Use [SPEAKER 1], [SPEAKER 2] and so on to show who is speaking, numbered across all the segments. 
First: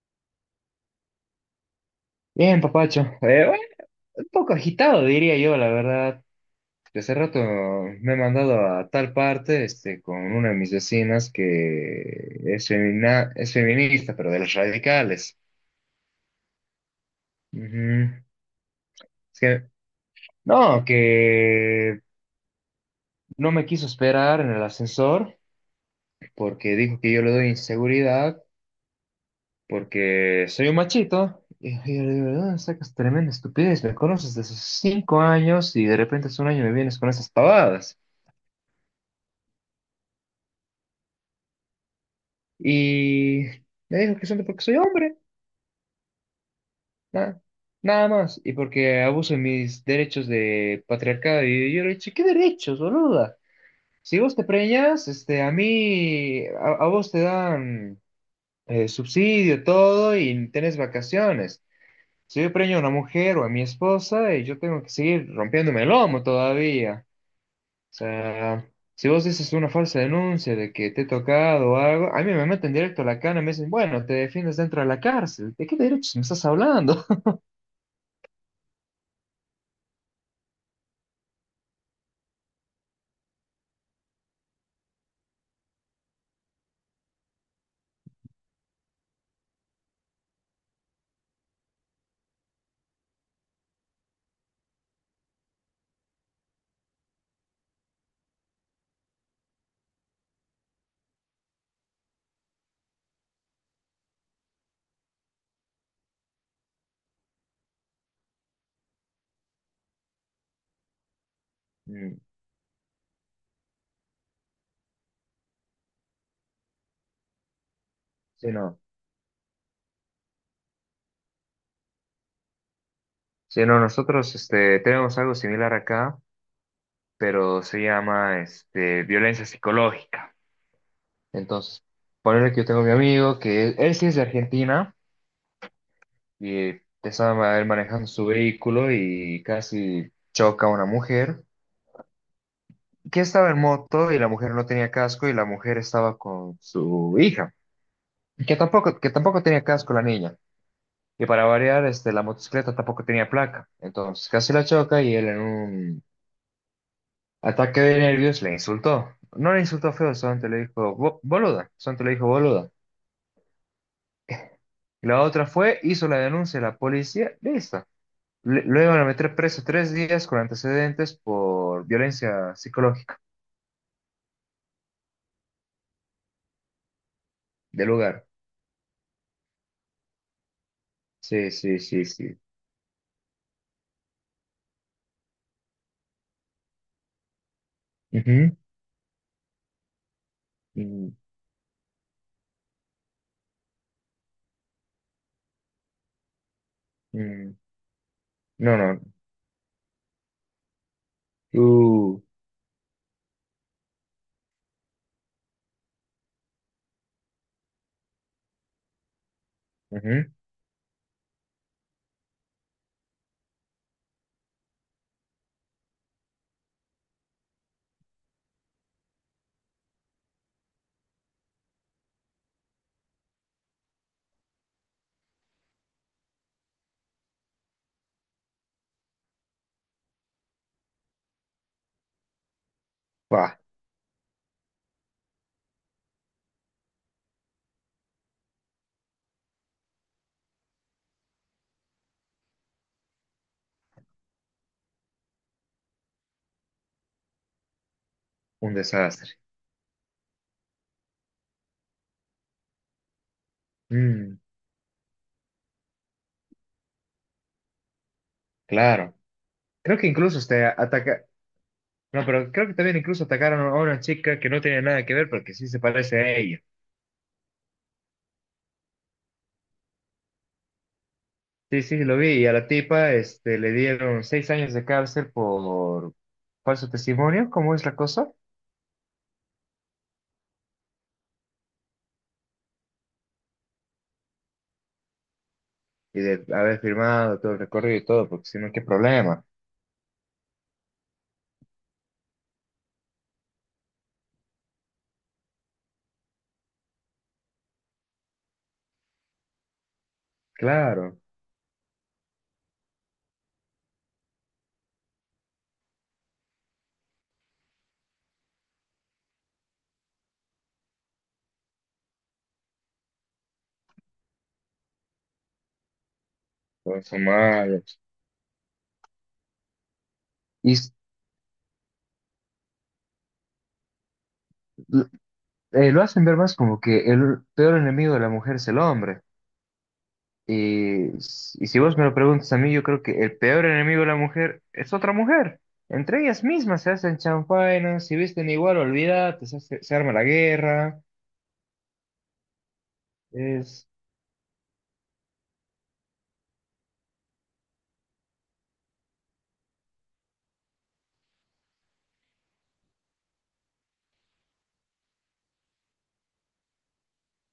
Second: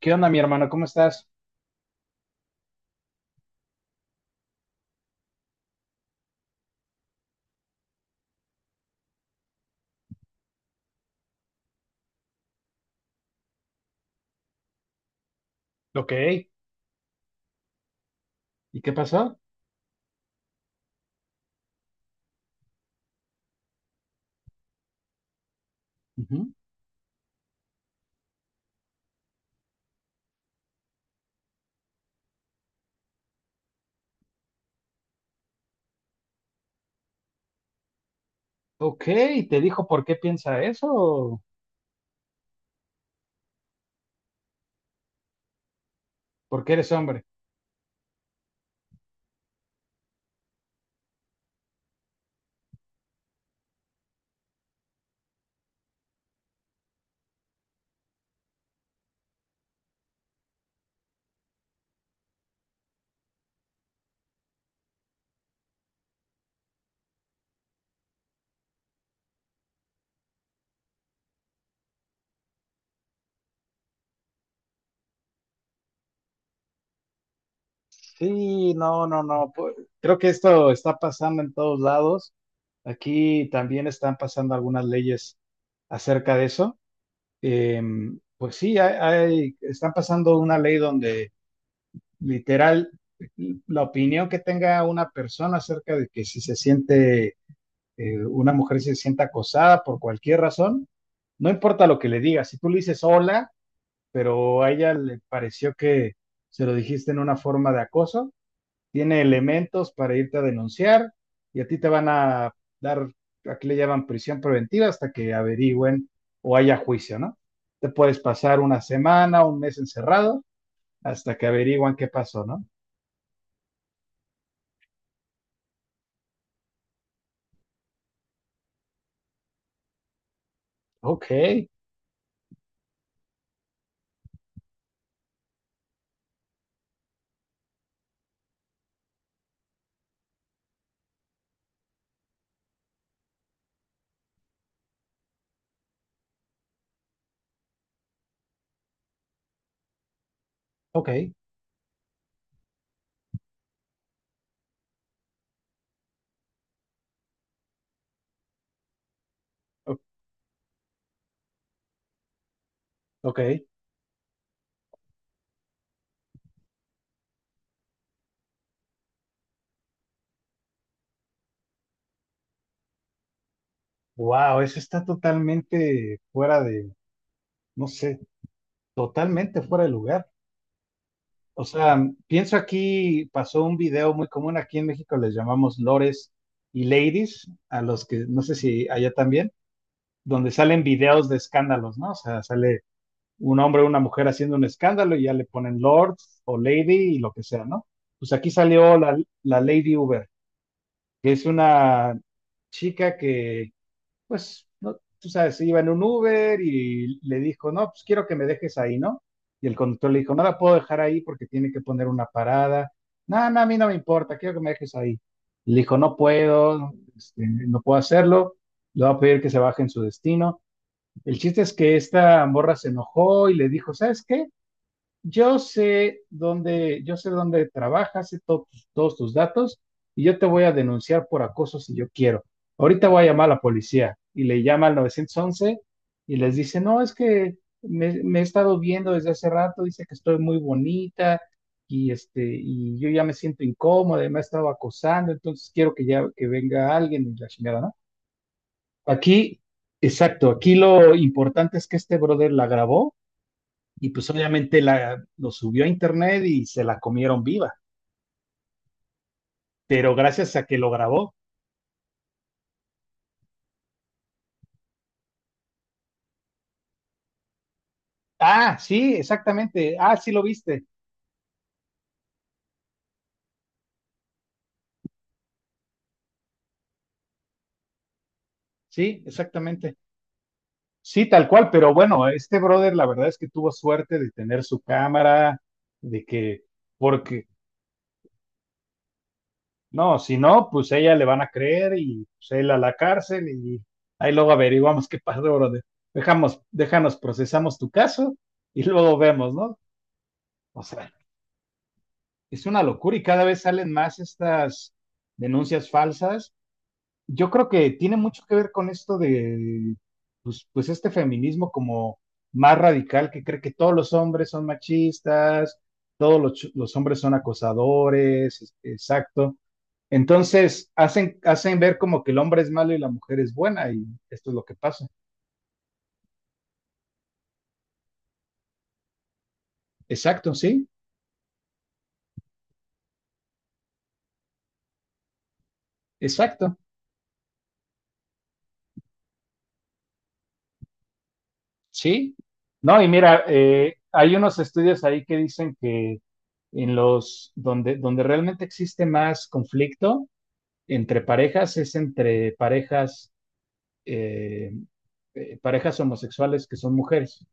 [SPEAKER 1] ¿Qué onda, mi hermano? ¿Cómo estás?
[SPEAKER 2] Bien, papacho. Bueno, un poco agitado, diría yo, la verdad. Hace rato me he mandado a tal parte, con una de mis vecinas que es femina, es feminista, pero de los radicales.
[SPEAKER 1] Ok.
[SPEAKER 2] Ujú.
[SPEAKER 1] ¿Y qué pasó?
[SPEAKER 2] Es que no me quiso esperar en el ascensor
[SPEAKER 1] Ujú.
[SPEAKER 2] porque dijo que yo le doy inseguridad porque soy un machito. Y yo le digo: "¿De dónde sacas tremenda estupidez? Me conoces desde sus cinco años y de repente hace un año me vienes con esas pavadas".
[SPEAKER 1] Ok, ¿te dijo por qué piensa eso?
[SPEAKER 2] Y me dijo que solo porque soy hombre,
[SPEAKER 1] ¿Por qué eres hombre?
[SPEAKER 2] nada, nada más. Y porque abuso de mis derechos de patriarcado. Y yo le dije: ¿qué derechos, boluda? Si vos te preñas, a vos te dan subsidio, todo, y tenés vacaciones. Si yo preño a una mujer o a mi esposa, yo tengo que seguir rompiéndome el lomo todavía. Sea, si vos dices una falsa denuncia de que te he tocado o algo, a mí me meten directo a la cana y me dicen: bueno, te defiendes dentro de la cárcel. ¿De qué derechos me estás hablando?
[SPEAKER 1] Sí, no, no, no, pues, creo que esto está pasando en todos lados. Aquí también están pasando algunas leyes acerca de eso. Pues sí, están pasando una ley donde literal la opinión que tenga una persona acerca de que si se siente una mujer se sienta acosada por cualquier razón, no importa lo que le digas, si tú le dices hola, pero a ella le pareció que se lo dijiste en una forma de acoso, tiene elementos para irte a denunciar y a ti te van
[SPEAKER 2] Mm,
[SPEAKER 1] a dar, aquí le llaman prisión preventiva hasta que averigüen o haya juicio, ¿no? Te puedes
[SPEAKER 2] sí,
[SPEAKER 1] pasar
[SPEAKER 2] no.
[SPEAKER 1] una semana, un mes encerrado hasta que averigüen qué pasó, ¿no?
[SPEAKER 2] Sí, no, nosotros tenemos algo similar acá, pero se llama violencia psicológica.
[SPEAKER 1] Ok,
[SPEAKER 2] Entonces, ponerle que yo tengo a mi amigo, que él sí es de Argentina, y estaba él manejando su vehículo y casi choca a una mujer que estaba en moto, y la mujer no tenía casco, y la mujer estaba con su hija, que tampoco tenía casco la niña.
[SPEAKER 1] ok,
[SPEAKER 2] Y para variar, la motocicleta tampoco tenía placa. Entonces casi la choca, y él en un ataque de nervios le insultó. No le insultó
[SPEAKER 1] o-
[SPEAKER 2] feo, solamente le dijo "boluda", solamente le dijo boluda.
[SPEAKER 1] ok.
[SPEAKER 2] Y la otra fue, hizo la denuncia a la policía, listo. Lo iban a meter preso tres días con antecedentes por violencia psicológica
[SPEAKER 1] Wow, eso está totalmente no
[SPEAKER 2] del
[SPEAKER 1] sé,
[SPEAKER 2] lugar.
[SPEAKER 1] totalmente fuera de lugar.
[SPEAKER 2] Sí,
[SPEAKER 1] O
[SPEAKER 2] sí,
[SPEAKER 1] sea,
[SPEAKER 2] sí, sí.
[SPEAKER 1] pienso aquí, pasó un video muy común. Aquí en México les llamamos lores y ladies, a los que no sé
[SPEAKER 2] Ujú.
[SPEAKER 1] si allá también, donde salen
[SPEAKER 2] Mm.
[SPEAKER 1] videos de escándalos, ¿no? O sea, sale un hombre o una mujer haciendo un escándalo y ya le ponen lord o lady y lo que
[SPEAKER 2] Mm.
[SPEAKER 1] sea, ¿no? Pues aquí
[SPEAKER 2] No,
[SPEAKER 1] salió
[SPEAKER 2] no.
[SPEAKER 1] la Lady Uber, que es una
[SPEAKER 2] Uh,
[SPEAKER 1] chica que, pues, no, tú sabes, iba en un Uber y le dijo, no, pues quiero que me dejes ahí, ¿no? Y el conductor le
[SPEAKER 2] ujú.
[SPEAKER 1] dijo, no la puedo dejar ahí porque tiene que poner una parada. No, no, a mí no me importa, quiero que me dejes ahí. Y le dijo, no puedo, este, no puedo hacerlo, le voy a pedir que se baje en su destino. El chiste es que esta morra se enojó y le dijo, ¿sabes qué? Yo sé dónde trabajas, sé todos tus datos y yo te voy a denunciar por acoso si yo quiero. Ahorita voy a llamar a
[SPEAKER 2] Buah,
[SPEAKER 1] la policía y le llama al 911 y les dice, no, es que me he estado viendo desde hace rato, dice que estoy muy bonita y, este, y yo ya me siento incómoda y me ha estado acosando, entonces quiero que ya que venga alguien y la chingada, ¿no?
[SPEAKER 2] un desastre.
[SPEAKER 1] Aquí, exacto, aquí lo importante es que este brother la grabó y pues
[SPEAKER 2] Mm,
[SPEAKER 1] obviamente lo subió a internet y se la comieron viva,
[SPEAKER 2] claro. Creo que
[SPEAKER 1] pero
[SPEAKER 2] incluso
[SPEAKER 1] gracias
[SPEAKER 2] usted
[SPEAKER 1] a que lo
[SPEAKER 2] ataca.
[SPEAKER 1] grabó.
[SPEAKER 2] No, pero creo que también incluso atacaron a una chica que no tenía nada que ver porque sí se parece a ella.
[SPEAKER 1] Ah, sí, exactamente. Ah, sí, lo viste.
[SPEAKER 2] Sí, sí, lo vi. Y a la tipa, le dieron seis años de cárcel por falso testimonio. ¿Cómo es la cosa?
[SPEAKER 1] Sí, exactamente. Sí, tal cual, pero bueno, este brother la verdad es que tuvo suerte de tener su cámara,
[SPEAKER 2] Y
[SPEAKER 1] de
[SPEAKER 2] de
[SPEAKER 1] que,
[SPEAKER 2] haber firmado
[SPEAKER 1] porque,
[SPEAKER 2] todo el recorrido y todo, porque si no, qué problema.
[SPEAKER 1] no, si no, pues ella le van a creer y pues él a la cárcel y ahí luego averiguamos qué pasó, brother. Déjanos, procesamos tu caso y luego vemos, ¿no? O sea,
[SPEAKER 2] Claro,
[SPEAKER 1] es una locura y cada vez salen más estas denuncias falsas. Yo creo que tiene mucho que ver con esto de, pues este feminismo como más radical que cree que todos los hombres son machistas, los
[SPEAKER 2] todos
[SPEAKER 1] hombres
[SPEAKER 2] son
[SPEAKER 1] son
[SPEAKER 2] malos.
[SPEAKER 1] acosadores, exacto.
[SPEAKER 2] Y
[SPEAKER 1] Entonces
[SPEAKER 2] s-
[SPEAKER 1] hacen ver como que el hombre es malo y la mujer es buena y esto es lo que pasa.
[SPEAKER 2] l- lo hacen ver más como que el peor enemigo de la mujer es el hombre.
[SPEAKER 1] Exacto, sí,
[SPEAKER 2] Y si vos me lo preguntas a mí, yo creo que el peor enemigo de la mujer es otra mujer. Entre ellas
[SPEAKER 1] exacto.
[SPEAKER 2] mismas se hacen chanfainas; si visten igual, olvídate, se arma la guerra.
[SPEAKER 1] Sí, no, y mira,
[SPEAKER 2] Es...
[SPEAKER 1] hay unos estudios ahí que dicen que donde realmente existe más conflicto entre parejas es entre parejas, eh, parejas homosexuales que son mujeres.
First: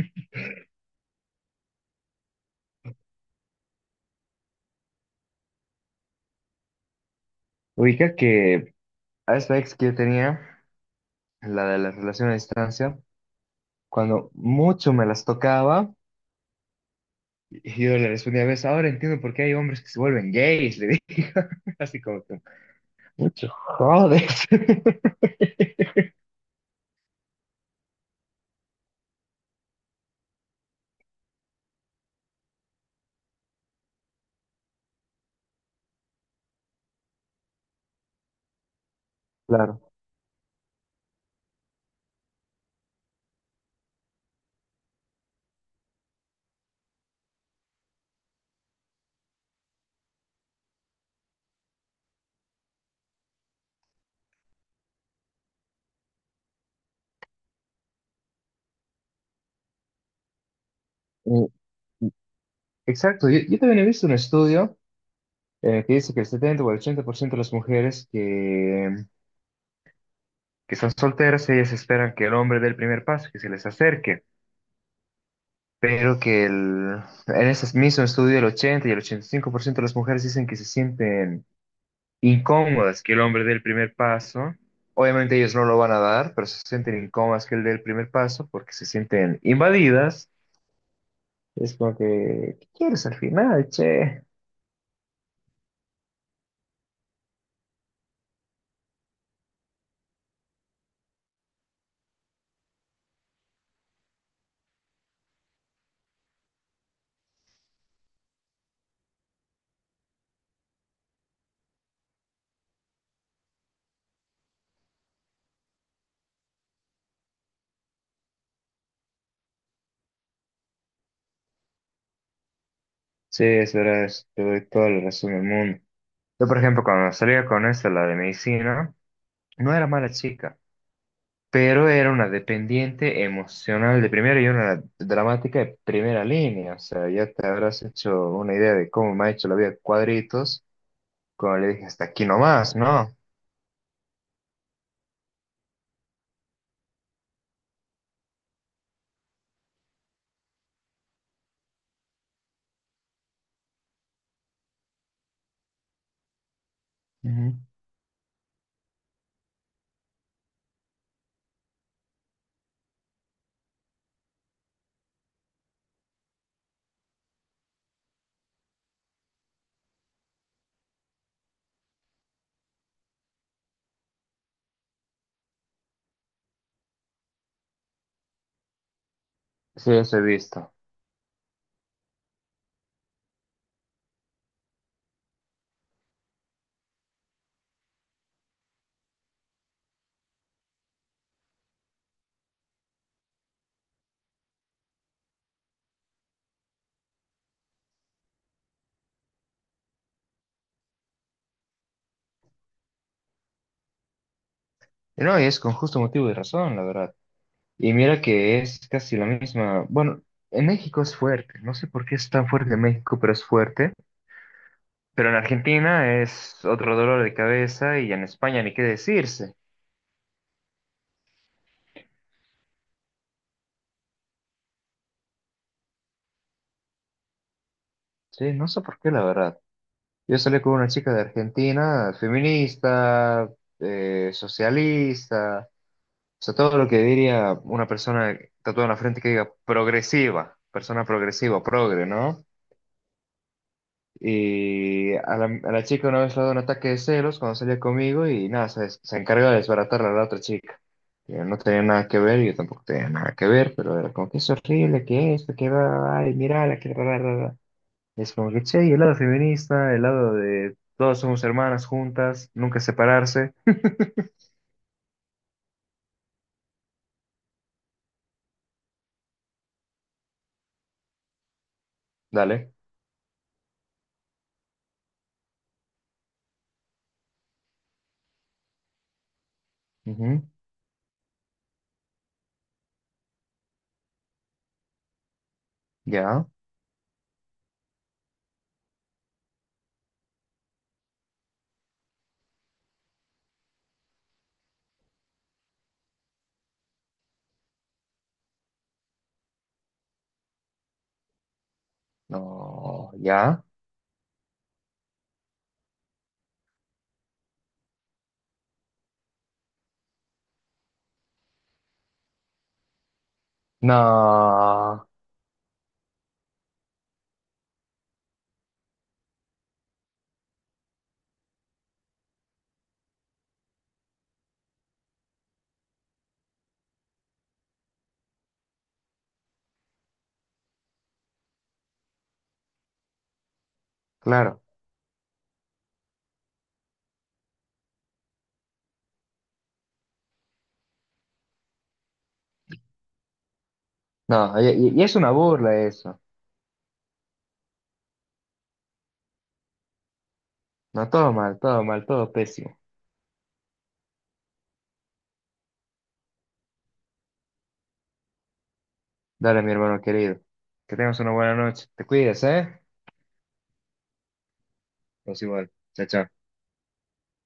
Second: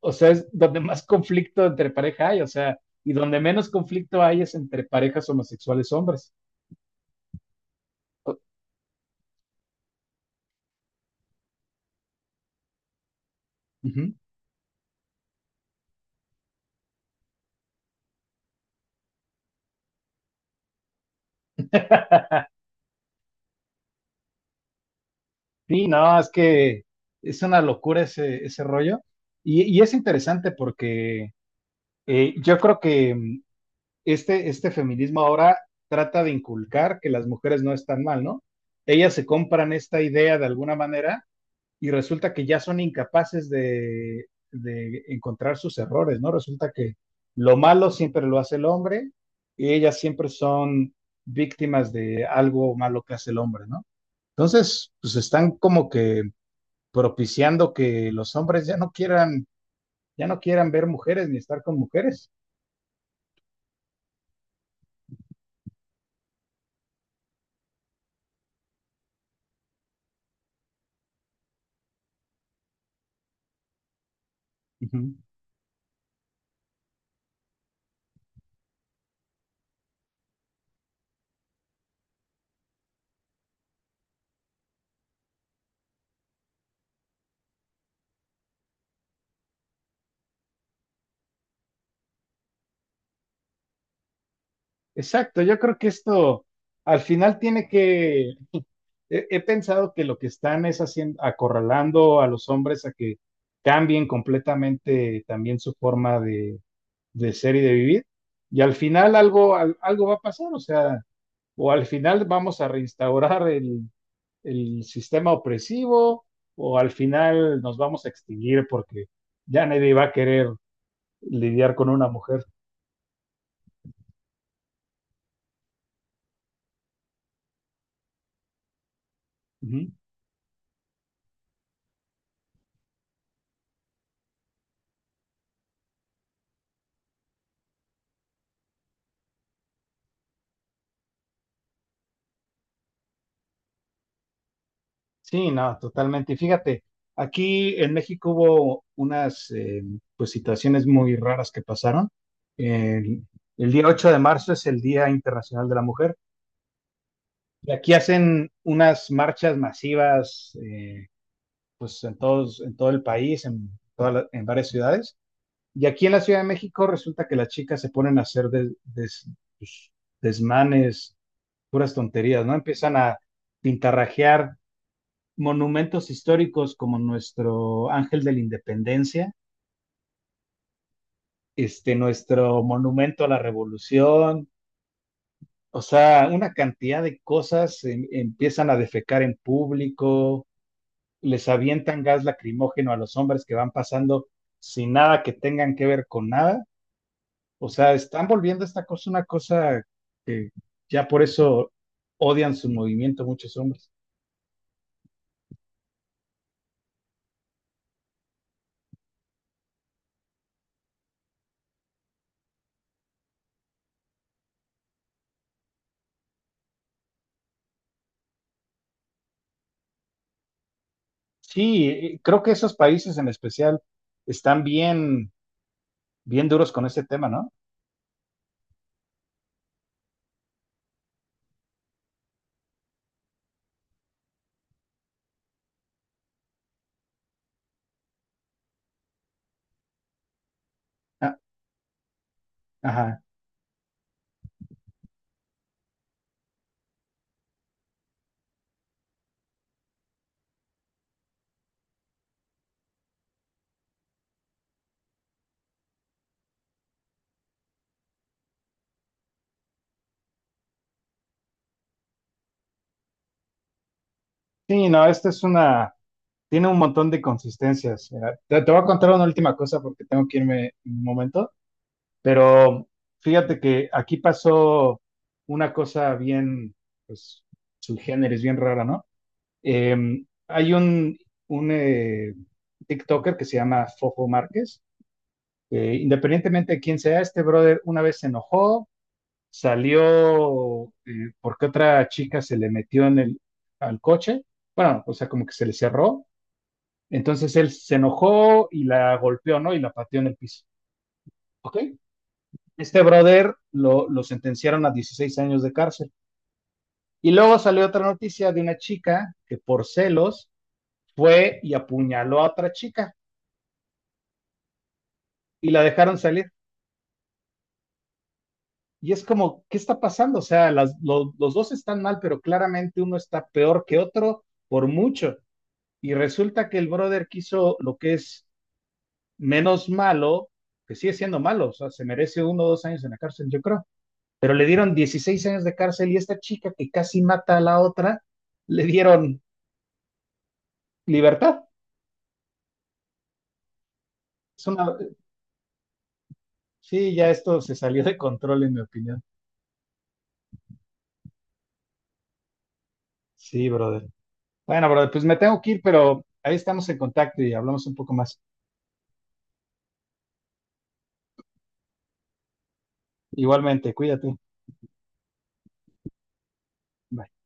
[SPEAKER 1] O sea, es donde más conflicto entre pareja hay, o sea, y donde menos conflicto hay es entre parejas homosexuales hombres.
[SPEAKER 2] Ubica
[SPEAKER 1] O-
[SPEAKER 2] que a esta ex que yo tenía, la de la relación a distancia,
[SPEAKER 1] ujú.
[SPEAKER 2] cuando mucho me las tocaba, y yo le respondía a veces: ahora entiendo por qué hay hombres que se vuelven gays, le dije, así como que, mucho jodes.
[SPEAKER 1] Sí, no, es que es una locura ese rollo. Y es interesante porque yo creo que este feminismo ahora trata de inculcar que las mujeres no están mal, ¿no? Ellas se compran
[SPEAKER 2] Claro.
[SPEAKER 1] esta idea de alguna manera y resulta que ya son incapaces de encontrar sus errores, ¿no? Resulta que lo malo siempre lo hace el hombre y ellas siempre son víctimas de algo malo que hace el hombre, ¿no? Entonces, pues están como que propiciando que los hombres ya no quieran, ver mujeres ni estar con mujeres.
[SPEAKER 2] Exacto, yo también he visto un estudio que dice que el 70 o el 80% de las mujeres que son solteras, ellas esperan que el hombre dé el primer paso, que se les acerque,
[SPEAKER 1] Uh -huh.
[SPEAKER 2] pero que el, en ese mismo estudio el 80 y el 85% de las mujeres dicen que se sienten incómodas que el hombre dé el primer paso. Obviamente ellos no lo van a dar, pero se sienten incómodas que él dé el primer paso porque se sienten invadidas. Es como que, ¿qué quieres al final? Che,
[SPEAKER 1] Exacto, yo creo que esto al final he pensado que lo que están es haciendo, acorralando a los hombres a que cambien completamente también su forma de ser y de vivir, y al final algo va a pasar, o sea, o al final vamos a reinstaurar el sistema opresivo, o al final nos vamos a extinguir porque ya nadie va a querer lidiar con una mujer.
[SPEAKER 2] sí, es verdad, te doy toda la razón del mundo. Yo, por ejemplo, cuando salía con esta, la de medicina, no era mala chica, pero era una dependiente emocional de primera y una dramática de primera línea. O sea, ya te habrás hecho una idea de cómo me ha hecho la vida cuadritos cuando le dije hasta aquí nomás, ¿no?
[SPEAKER 1] Sí, no, totalmente. Y fíjate, aquí en México hubo unas pues situaciones muy raras que pasaron. El, el día 8 de marzo es el Día Internacional de la Mujer
[SPEAKER 2] Ujú.
[SPEAKER 1] y aquí hacen unas marchas masivas, pues en todo el país, en varias ciudades. Y aquí en la Ciudad de México resulta que las chicas se ponen a hacer pues, desmanes, puras tonterías, ¿no? Empiezan a pintarrajear monumentos históricos como nuestro Ángel de la Independencia,
[SPEAKER 2] Sí, eso he visto.
[SPEAKER 1] este, nuestro monumento a la Revolución, o sea, una cantidad de cosas, empiezan a defecar en público, les avientan gas lacrimógeno a los hombres que van pasando sin nada que tengan que ver con nada. O sea, están volviendo esta cosa una cosa que ya por eso odian su movimiento muchos hombres.
[SPEAKER 2] Y no, y es con justo motivo y razón, la verdad. Y mira que es casi la misma. Bueno, en México es fuerte. No sé por qué es tan fuerte en México, pero es fuerte. Pero en Argentina es otro dolor de cabeza, y en España ni qué decirse.
[SPEAKER 1] Sí, creo que esos países en especial están bien bien duros con este tema, ¿no?
[SPEAKER 2] Sí, no sé por qué, la verdad. Yo salí con una chica de Argentina, feminista, socialista, o sea, todo lo que diría una persona tatuada en la frente que diga progresiva, persona
[SPEAKER 1] Ah,
[SPEAKER 2] progresiva, progre, ¿no?
[SPEAKER 1] ajá.
[SPEAKER 2] Y a la chica una vez le ha dado un ataque de celos cuando salía conmigo, y nada, se encarga de desbaratarla a la otra chica. Yo no tenía nada que ver, yo tampoco tenía nada que ver, pero era como que "es horrible, que esto, que va, ay, mira, la que bla, bla, bla, bla". Es como que, che, y el lado feminista, el lado de todas somos hermanas juntas, nunca separarse,
[SPEAKER 1] Sí, no, tiene un montón de consistencias. Mira, te voy a contar una última cosa porque tengo que irme un momento,
[SPEAKER 2] dale,
[SPEAKER 1] pero fíjate que aquí pasó una cosa pues, su género es bien rara, ¿no?
[SPEAKER 2] ujú,
[SPEAKER 1] Hay un TikToker que se llama Fofo Márquez, que
[SPEAKER 2] ya,
[SPEAKER 1] independientemente de quién sea, este brother una vez se enojó, salió, porque otra chica se le metió en al coche, bueno, o sea, como que se le cerró, entonces él se enojó y la golpeó, ¿no? Y la pateó en el piso, ¿ok? Este
[SPEAKER 2] no,
[SPEAKER 1] brother
[SPEAKER 2] ya,
[SPEAKER 1] lo sentenciaron a 16 años de cárcel. Y luego salió otra noticia de una chica que por celos fue y apuñaló a otra chica
[SPEAKER 2] no,
[SPEAKER 1] y la dejaron salir. Y es como, ¿qué está pasando? O sea, los dos están mal, pero claramente uno está peor que otro por mucho. Y resulta que el brother quiso lo que es menos malo, que sigue siendo malo, o sea, se merece 1 o 2 años en la cárcel, yo creo. Pero
[SPEAKER 2] claro,
[SPEAKER 1] le dieron 16 años de cárcel y esta chica que casi mata a la otra, le dieron libertad.
[SPEAKER 2] no,
[SPEAKER 1] Es
[SPEAKER 2] y, y-
[SPEAKER 1] una...
[SPEAKER 2] y es una burla eso,
[SPEAKER 1] Sí, ya esto se salió de control, en mi opinión.
[SPEAKER 2] no, todo mal, todo mal, todo pésimo.
[SPEAKER 1] Sí, brother. Bueno, brother, pues me tengo que ir, pero ahí estamos en contacto y hablamos un poco más.
[SPEAKER 2] Dale, mi hermano querido. Que tengas una buena noche. Te cuidas, ¿eh?
[SPEAKER 1] Igualmente, cuídate.
[SPEAKER 2] Pues igual. Chao, chao.
[SPEAKER 1] Bye.